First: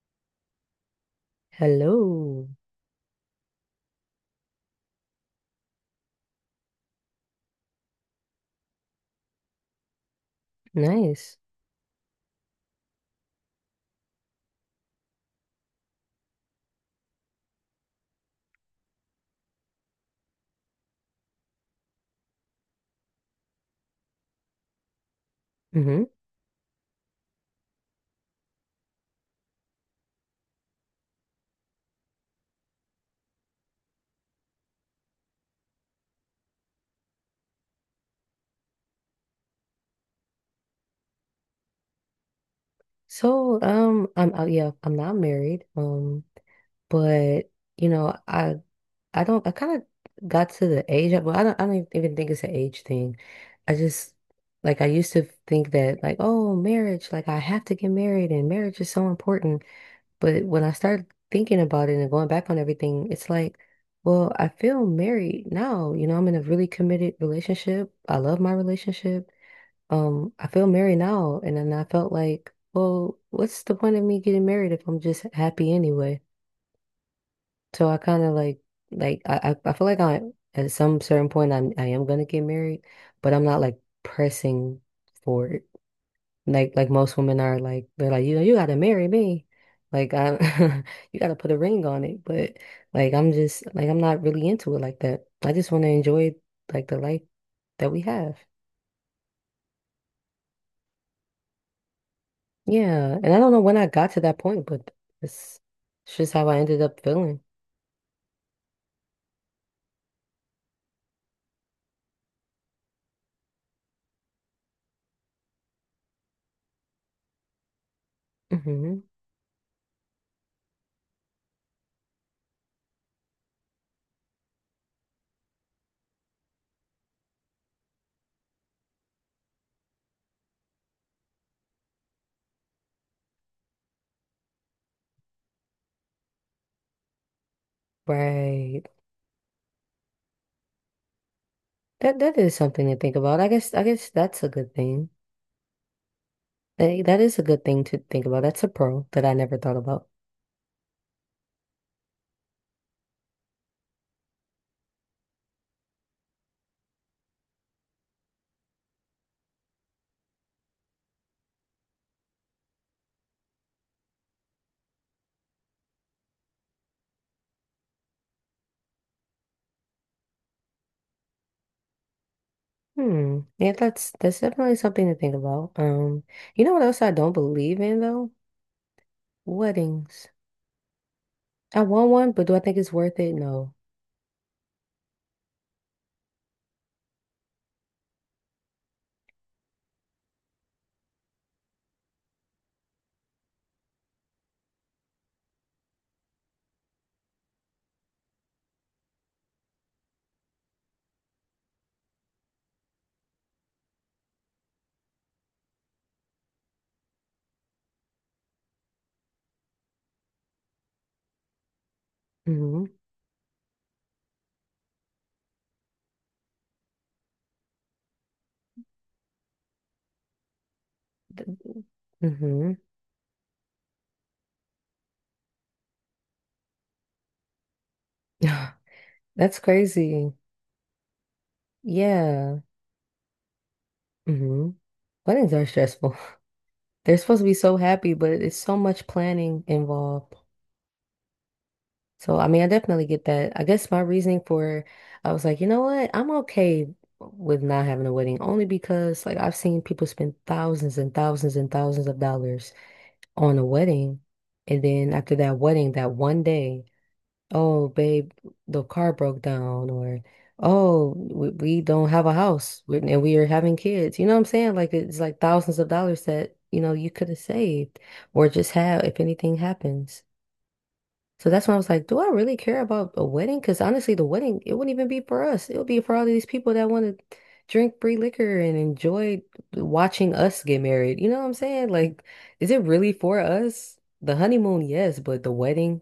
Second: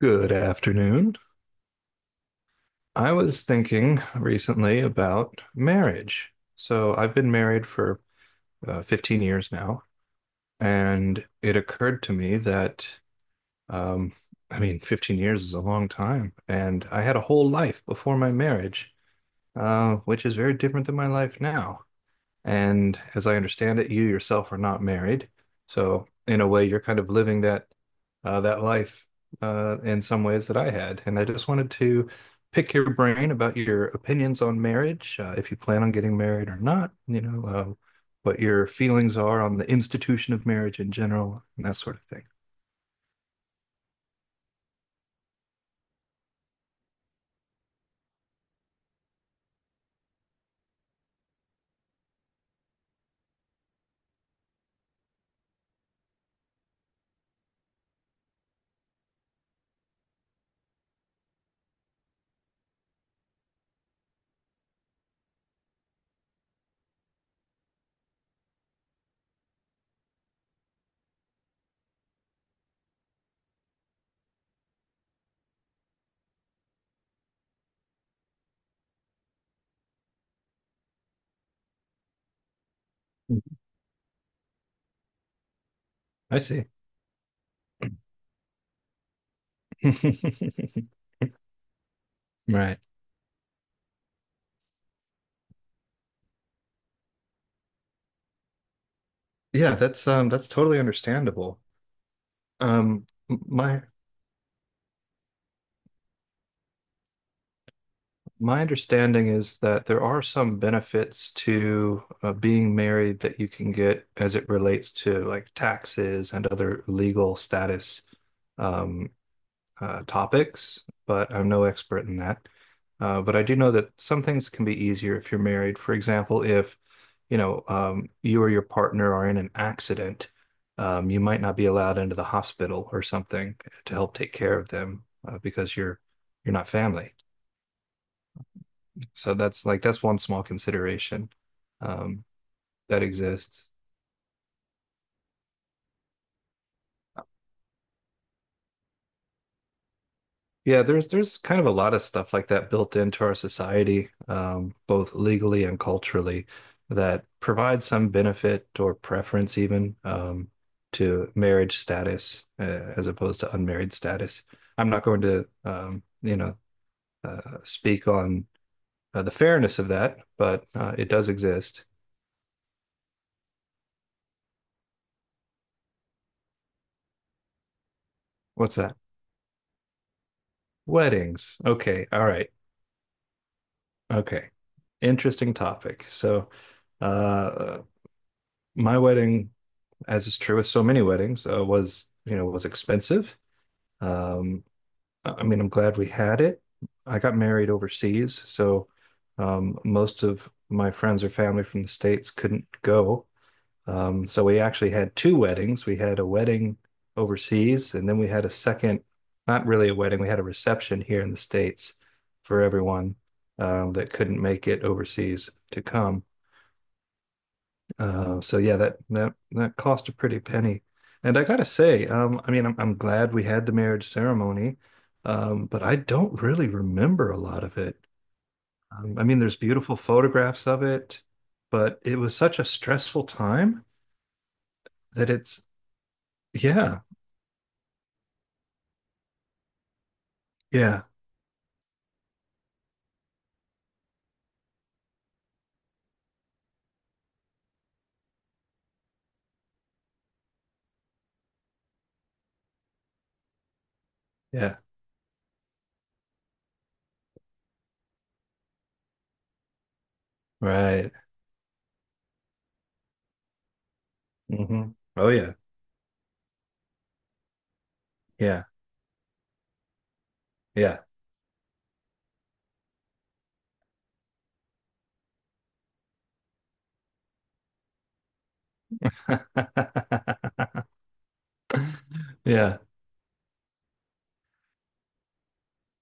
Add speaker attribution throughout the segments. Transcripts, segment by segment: Speaker 1: Good afternoon.
Speaker 2: Hello.
Speaker 1: I was thinking recently about marriage. So I've been married for 15 years now, and
Speaker 2: Nice.
Speaker 1: it occurred to me that, um, I mean, 15 years is a long time, and I had a whole life before my marriage, which is very different than my life now. And as I understand it, you yourself are not married.
Speaker 2: Hmm.
Speaker 1: So in a way, you're kind of living that that life in some ways that I had. And I just wanted to pick your brain about your opinions on marriage, if you plan on getting married or not, what your feelings are on the institution of marriage in general, and that sort of thing.
Speaker 2: So, I'm yeah, I'm not married. But you know, I don't I kind of got to the age. Well, I don't even think it's an age thing. I just like I used to think that like, oh, marriage, like, I have to get married and marriage is so important. But when I started thinking about it and going back on everything, it's like, well, I feel married now. You know, I'm in a really committed relationship. I love my relationship. I feel married now, and then I felt like, well, what's the point of me getting married if I'm just happy anyway? So I kind of like I feel like I at some certain point I am gonna get married, but
Speaker 1: Mm.
Speaker 2: I'm not like pressing for it.
Speaker 1: I see.
Speaker 2: Like most women are like they're like, you know, you gotta marry me, like I you gotta put a ring on it. But
Speaker 1: Right.
Speaker 2: like I'm just like I'm not really into it like that. I just want to enjoy like the life that we have.
Speaker 1: Yeah, that's totally understandable. Um
Speaker 2: Yeah. And I don't know when
Speaker 1: my
Speaker 2: I got to that point, but it's it's just how I ended up feeling.
Speaker 1: My understanding is that there are some benefits to being married that you can get as it relates to like taxes and other legal status
Speaker 2: Hmm.
Speaker 1: um, topics, but I'm no expert in that. But I do know that some things can be easier if you're married. For example, if you or your partner are in an accident, you might not be allowed into the hospital or something to help take care of them because you're not family.
Speaker 2: Right.
Speaker 1: So that's like that's one small consideration
Speaker 2: That
Speaker 1: um,
Speaker 2: that is something to
Speaker 1: that
Speaker 2: think about. I
Speaker 1: exists.
Speaker 2: guess I guess that's a good thing. That is a good thing to think about. That's a pro that I never thought about.
Speaker 1: Yeah, there's kind of a lot of stuff like that built into our society, both legally and culturally, that provides some benefit or preference even to marriage status as opposed to unmarried status. I'm not going to speak on the fairness of that, but it does exist.
Speaker 2: Hmm. Yeah, that's definitely something to think about. You know what else I don't believe in though?
Speaker 1: What's that?
Speaker 2: Weddings.
Speaker 1: Weddings.
Speaker 2: I
Speaker 1: Okay,
Speaker 2: want
Speaker 1: all
Speaker 2: one, but
Speaker 1: right.
Speaker 2: do I think it's worth it? No.
Speaker 1: Okay. Interesting topic. So, uh, my wedding, as is true with so many weddings, was, you know, was expensive. Um, I mean, I'm glad we had it. I got married overseas, so most of my friends or family from the States couldn't go. So we actually had two weddings. We had a wedding overseas, and then we had a second, not really a wedding, we had a reception here in the States for
Speaker 2: Hmm.
Speaker 1: everyone that couldn't make it overseas to come. So yeah, that that cost a pretty penny. And I gotta say, I mean,
Speaker 2: Mm-hmm.
Speaker 1: I'm glad we had the marriage ceremony, but I don't really remember a lot of it. I mean, there's
Speaker 2: That's
Speaker 1: beautiful
Speaker 2: crazy.
Speaker 1: photographs of it, but it was such
Speaker 2: Yeah.
Speaker 1: a stressful time
Speaker 2: Mm-hmm.
Speaker 1: that
Speaker 2: Weddings
Speaker 1: it's
Speaker 2: are stressful.
Speaker 1: yeah,
Speaker 2: They're supposed to be so happy, but it's so much planning involved.
Speaker 1: Yeah.
Speaker 2: So, I mean, I definitely get that. I guess my reasoning for, I was like, you know what? I'm okay with not having a wedding only because like I've seen people spend thousands and thousands and thousands of dollars on a wedding.
Speaker 1: Yeah.
Speaker 2: And then after that wedding, that one day, oh, babe, the car broke down, or
Speaker 1: Right.
Speaker 2: oh, we don't have a house and we are having kids. You know what I'm saying? Like,
Speaker 1: hmm
Speaker 2: it's
Speaker 1: Oh
Speaker 2: like
Speaker 1: yeah.
Speaker 2: thousands of dollars that, you know, you could have saved or
Speaker 1: Yeah.
Speaker 2: just have if anything happens.
Speaker 1: Yeah.
Speaker 2: So that's when I was like, do I really care about a wedding? Because honestly, the wedding, it wouldn't even be for us. It would be for all of these people that want to drink free liquor and enjoy watching us get married. You know what I'm saying? Like, is
Speaker 1: Yeah.
Speaker 2: it really for us? The honeymoon, yes, but the wedding,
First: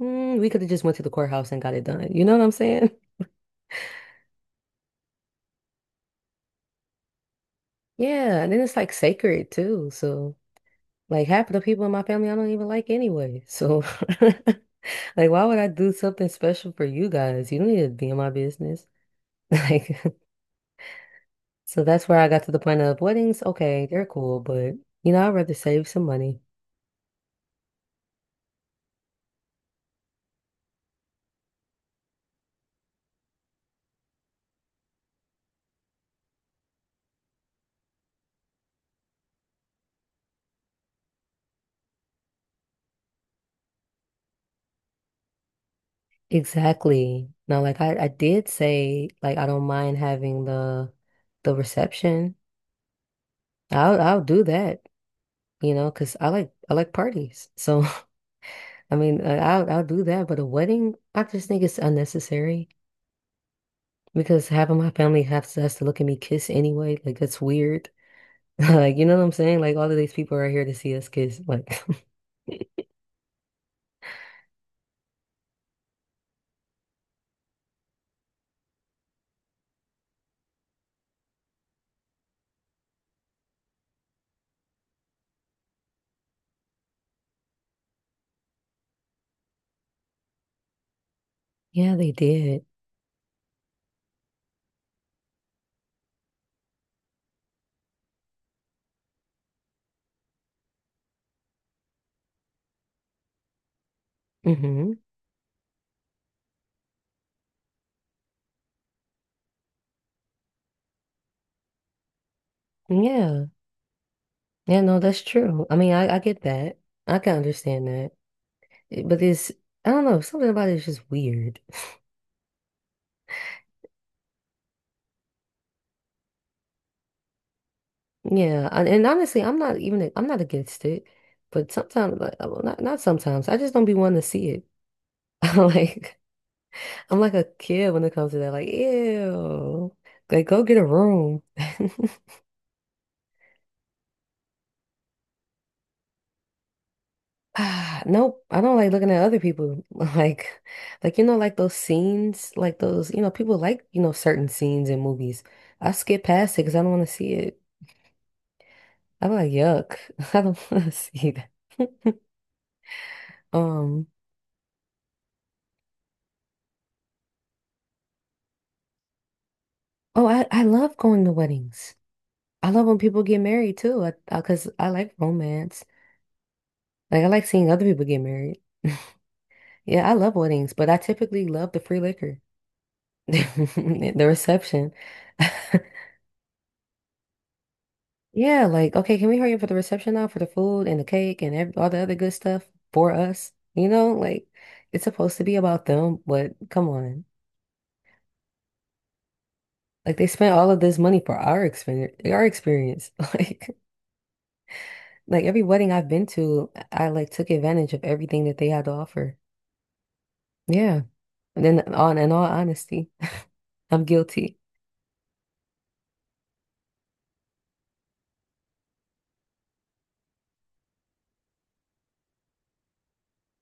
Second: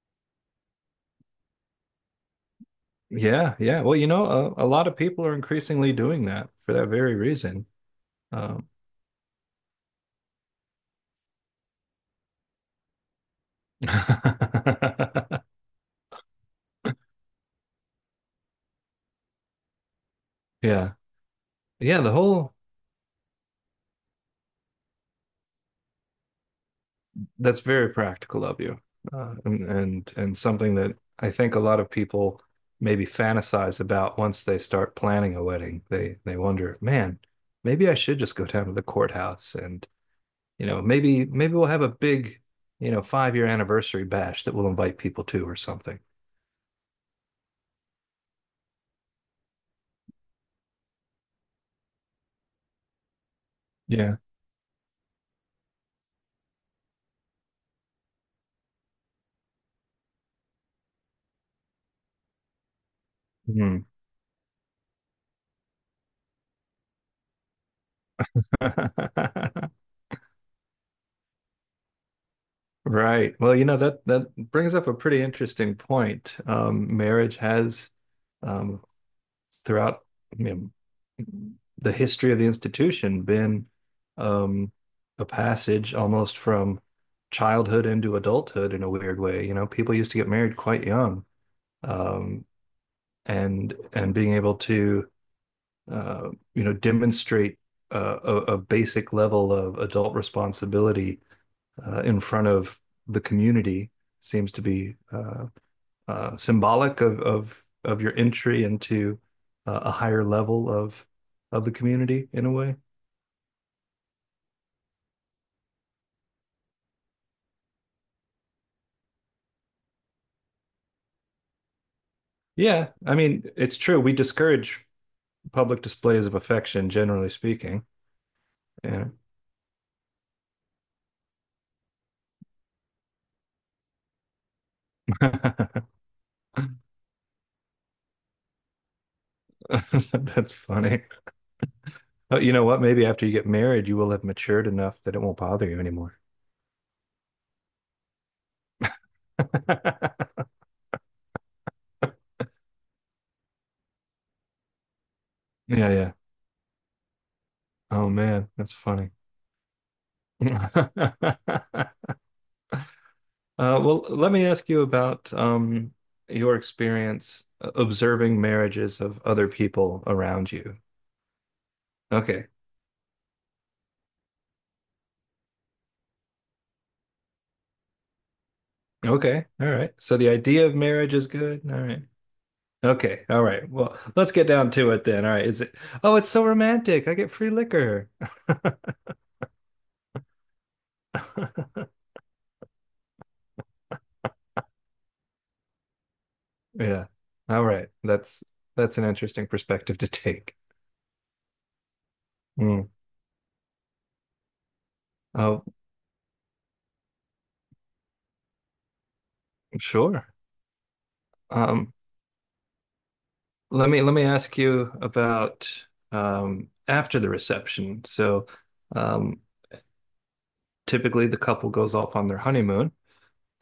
Speaker 2: we could have just went to the courthouse and got it done. You know what I'm saying?
Speaker 1: Yeah. Yeah. Well, you know, a lot of people are increasingly doing that for that very reason.
Speaker 2: Yeah, and then
Speaker 1: Um,
Speaker 2: it's like sacred too. So, like half of the people in my family I don't even like anyway. So, like, why would I do something special for you guys? You don't need to be in my business. Like,
Speaker 1: yeah.
Speaker 2: so
Speaker 1: Yeah.
Speaker 2: that's
Speaker 1: The
Speaker 2: where I got to
Speaker 1: whole
Speaker 2: the point of weddings. Okay, they're cool, but you know, I'd rather save some money.
Speaker 1: that's very practical of you, and something that I think a lot of people maybe fantasize about once they start planning a wedding. They wonder, man, maybe I should just go down to the courthouse and you know, maybe maybe we'll have a big, you know, 5 year anniversary bash that we'll invite people to or something.
Speaker 2: Exactly. Now, like I did say, like I don't mind having the reception. I'll
Speaker 1: Yeah.
Speaker 2: I'll do that, you know, because I like parties. So I mean, I'll do that. But a wedding, I just think it's unnecessary
Speaker 1: Hmm.
Speaker 2: because half of my family has to look at me kiss anyway. Like that's weird. Like, you know what I'm saying? Like all of these people are here to see us kiss. Like
Speaker 1: Right. Well, you know, that that brings up a pretty interesting point. Marriage has um, throughout, you know, the history of the institution been um, a passage almost from childhood into adulthood in a weird way. You know, people used to get married quite young,
Speaker 2: Yeah, they
Speaker 1: um,
Speaker 2: did.
Speaker 1: and being able to you know, demonstrate a basic level of adult responsibility in front of the community seems to
Speaker 2: Hmm.
Speaker 1: be symbolic of your entry into a higher level of the community in a way.
Speaker 2: Yeah. Yeah, no, that's true. I mean, I get that. I can understand that. But it's, I don't know, something about it is just weird.
Speaker 1: Yeah, I mean, it's true. We discourage public displays of affection, generally speaking.
Speaker 2: Yeah, and
Speaker 1: Yeah.
Speaker 2: honestly, I'm not even, I'm not against it. But sometimes, like, well, not not sometimes, I just don't be wanting to see it. Like, I'm like a kid when it comes to that. Like, ew. Like,
Speaker 1: That's
Speaker 2: go get a
Speaker 1: funny.
Speaker 2: room.
Speaker 1: Oh, you know what? Maybe after you get married, you will have matured enough that it won't bother you anymore.
Speaker 2: Ah, nope. I don't like looking at other people. Like you know, like those scenes, like those, you know, people like, you know, certain scenes in movies.
Speaker 1: Yeah,
Speaker 2: I
Speaker 1: yeah.
Speaker 2: skip past it because I don't want to see it.
Speaker 1: Oh man, that's funny.
Speaker 2: I'm like, yuck. I don't want to see that.
Speaker 1: Well,
Speaker 2: Um,
Speaker 1: let me ask you about your experience observing marriages of other people
Speaker 2: oh, I,
Speaker 1: around
Speaker 2: I
Speaker 1: you.
Speaker 2: love going to weddings.
Speaker 1: Okay.
Speaker 2: I love when people get married too. Cause I like romance. Like, I like seeing other people get married.
Speaker 1: Okay. All right.
Speaker 2: Yeah, I
Speaker 1: So the
Speaker 2: love
Speaker 1: idea
Speaker 2: weddings,
Speaker 1: of
Speaker 2: but I
Speaker 1: marriage is
Speaker 2: typically
Speaker 1: good.
Speaker 2: love the
Speaker 1: All
Speaker 2: free
Speaker 1: right.
Speaker 2: liquor.
Speaker 1: Okay. All right. Well,
Speaker 2: The
Speaker 1: let's get down to
Speaker 2: reception.
Speaker 1: it then. All right. Is it, oh, it's so romantic. I get free liquor.
Speaker 2: Yeah, like, okay, can we hurry up for the reception now for the food and the cake and ev all the other good stuff for us? You know, like it's supposed to be about them, but come
Speaker 1: Yeah.
Speaker 2: on.
Speaker 1: All right. That's an interesting perspective to
Speaker 2: Like they spent
Speaker 1: take.
Speaker 2: all of this money for our experience, our
Speaker 1: Mm.
Speaker 2: experience. Like every
Speaker 1: Oh,
Speaker 2: wedding I've been to, I like took advantage of everything that they had to offer.
Speaker 1: sure.
Speaker 2: Yeah. And then
Speaker 1: Um,
Speaker 2: on in all honesty,
Speaker 1: let me
Speaker 2: I'm
Speaker 1: let me ask
Speaker 2: guilty.
Speaker 1: you about after the reception. So, um, typically the couple goes off on their honeymoon.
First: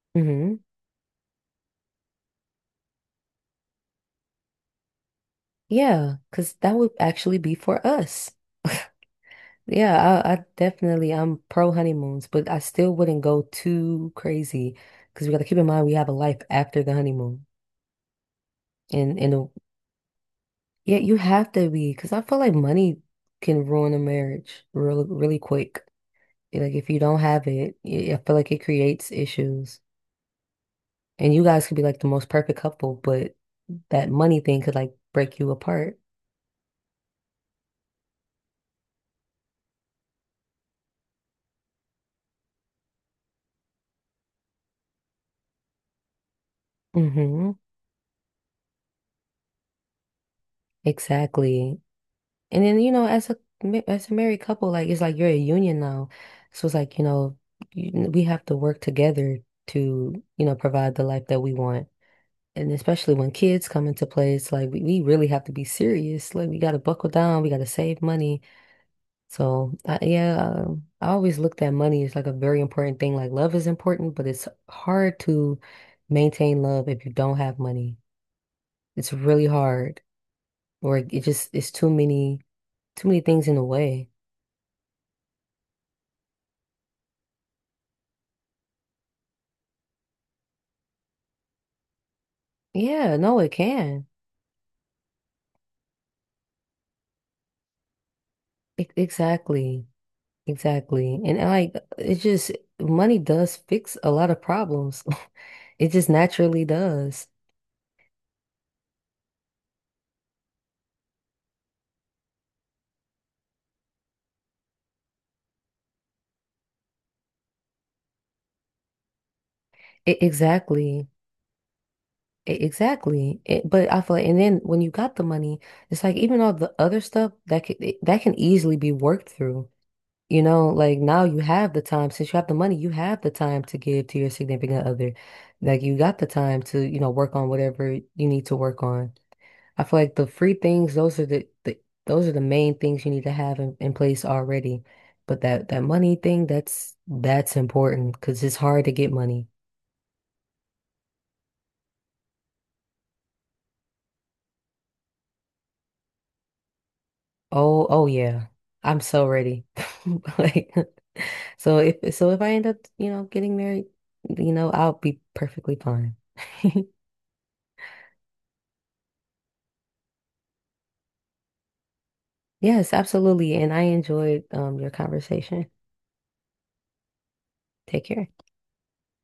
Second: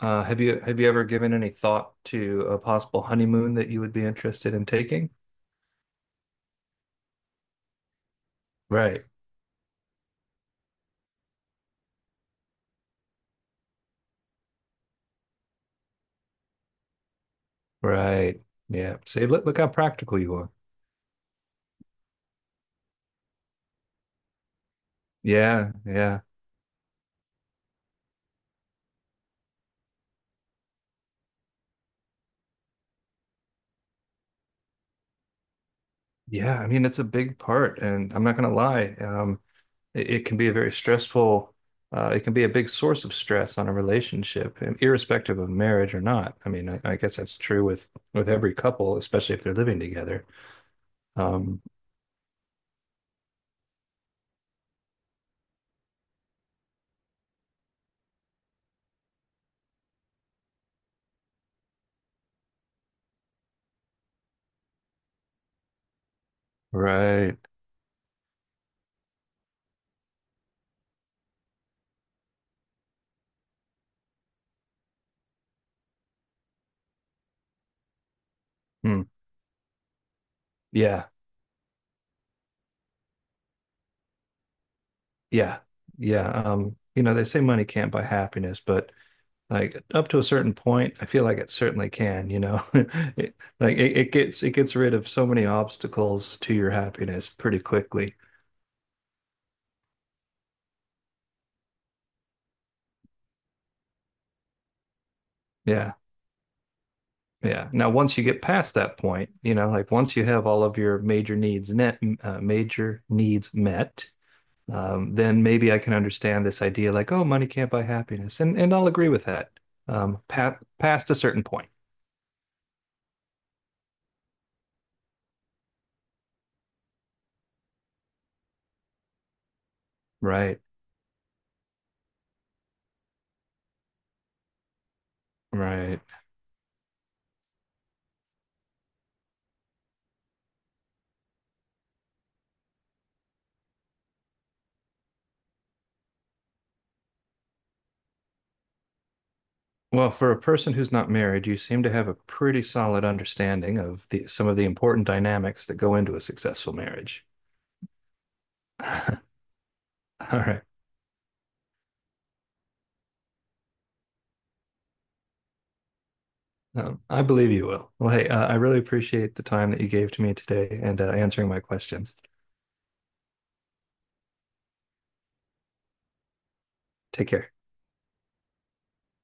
Speaker 1: Have
Speaker 2: Hmm.
Speaker 1: you have you ever given any thought to a possible honeymoon that you would be interested in taking?
Speaker 2: Yeah, because that would actually be for us.
Speaker 1: Right.
Speaker 2: Yeah, I'm pro honeymoons, but I still wouldn't go too crazy because we got to keep in mind we have a life after the honeymoon,
Speaker 1: Right. Yeah.
Speaker 2: and
Speaker 1: See,
Speaker 2: and
Speaker 1: look look how practical you are.
Speaker 2: yeah, you have to be because I feel like money can ruin a marriage really
Speaker 1: Yeah.
Speaker 2: quick.
Speaker 1: Yeah.
Speaker 2: Like, if you don't have it, I feel like it creates issues, and you guys could be like the most perfect couple, but that money thing could like break you apart.
Speaker 1: Yeah. I mean, it's a big part, and I'm not gonna lie. It, it can be a very stressful, it can be a big source of stress on a relationship, irrespective of marriage or not. I mean, I guess that's
Speaker 2: Mm-hmm.
Speaker 1: true with every couple, especially if they're living together. Um,
Speaker 2: Exactly. And then, you know, as as a married couple, like it's like you're a union now. So it's like, you know, we have to work together to, you know, provide the life that we want. And especially when kids come into play, it's like we really have to be serious. Like, we gotta buckle
Speaker 1: right.
Speaker 2: down, we gotta save money. So yeah, I always looked at money as like a very important thing. Like love is important, but it's hard to maintain love if you don't have money.
Speaker 1: Hmm.
Speaker 2: It's really hard, or
Speaker 1: Yeah.
Speaker 2: it's too many things in the way.
Speaker 1: Yeah. Yeah. You know, they say money can't buy happiness, but like up to a certain point, I feel like it certainly can, you know.
Speaker 2: Yeah,
Speaker 1: It,
Speaker 2: no, it
Speaker 1: like it,
Speaker 2: can.
Speaker 1: it gets rid of so many obstacles to your happiness pretty quickly.
Speaker 2: Exactly. Exactly. And like it's just money does fix a lot of problems. It
Speaker 1: Yeah.
Speaker 2: just naturally does.
Speaker 1: Yeah. Now, once you get past that point, you know, like once you have all of your major needs net, major needs met, then maybe I can understand this idea like, oh, money can't buy happiness. And I'll agree with that.
Speaker 2: E-
Speaker 1: Pa
Speaker 2: exactly.
Speaker 1: Past a certain point.
Speaker 2: Exactly. But I feel like, and then when you got the money, it's like even all the other stuff that can easily be worked through. You
Speaker 1: Right.
Speaker 2: know, like now you have the time, since you have the money, you have the time to give to your significant other. Like, you
Speaker 1: Right.
Speaker 2: got the time to, you know, work on whatever you need to work on. I feel like the free things, those are the main things you need to have in place already. But that money thing, that's important because it's hard to get money.
Speaker 1: Well, for a person who's not married, you seem to have a pretty solid understanding of the some of the important dynamics that go into a successful marriage.
Speaker 2: Oh, yeah. I'm
Speaker 1: All
Speaker 2: so ready.
Speaker 1: right.
Speaker 2: Like so if I end up, you know, getting married, you know, I'll be perfectly fine.
Speaker 1: I believe you will. Well, hey, I really appreciate the time that you gave to me today and answering my questions.
Speaker 2: Yes, absolutely. And I enjoyed your conversation.
Speaker 1: Take care.
Speaker 2: Take care.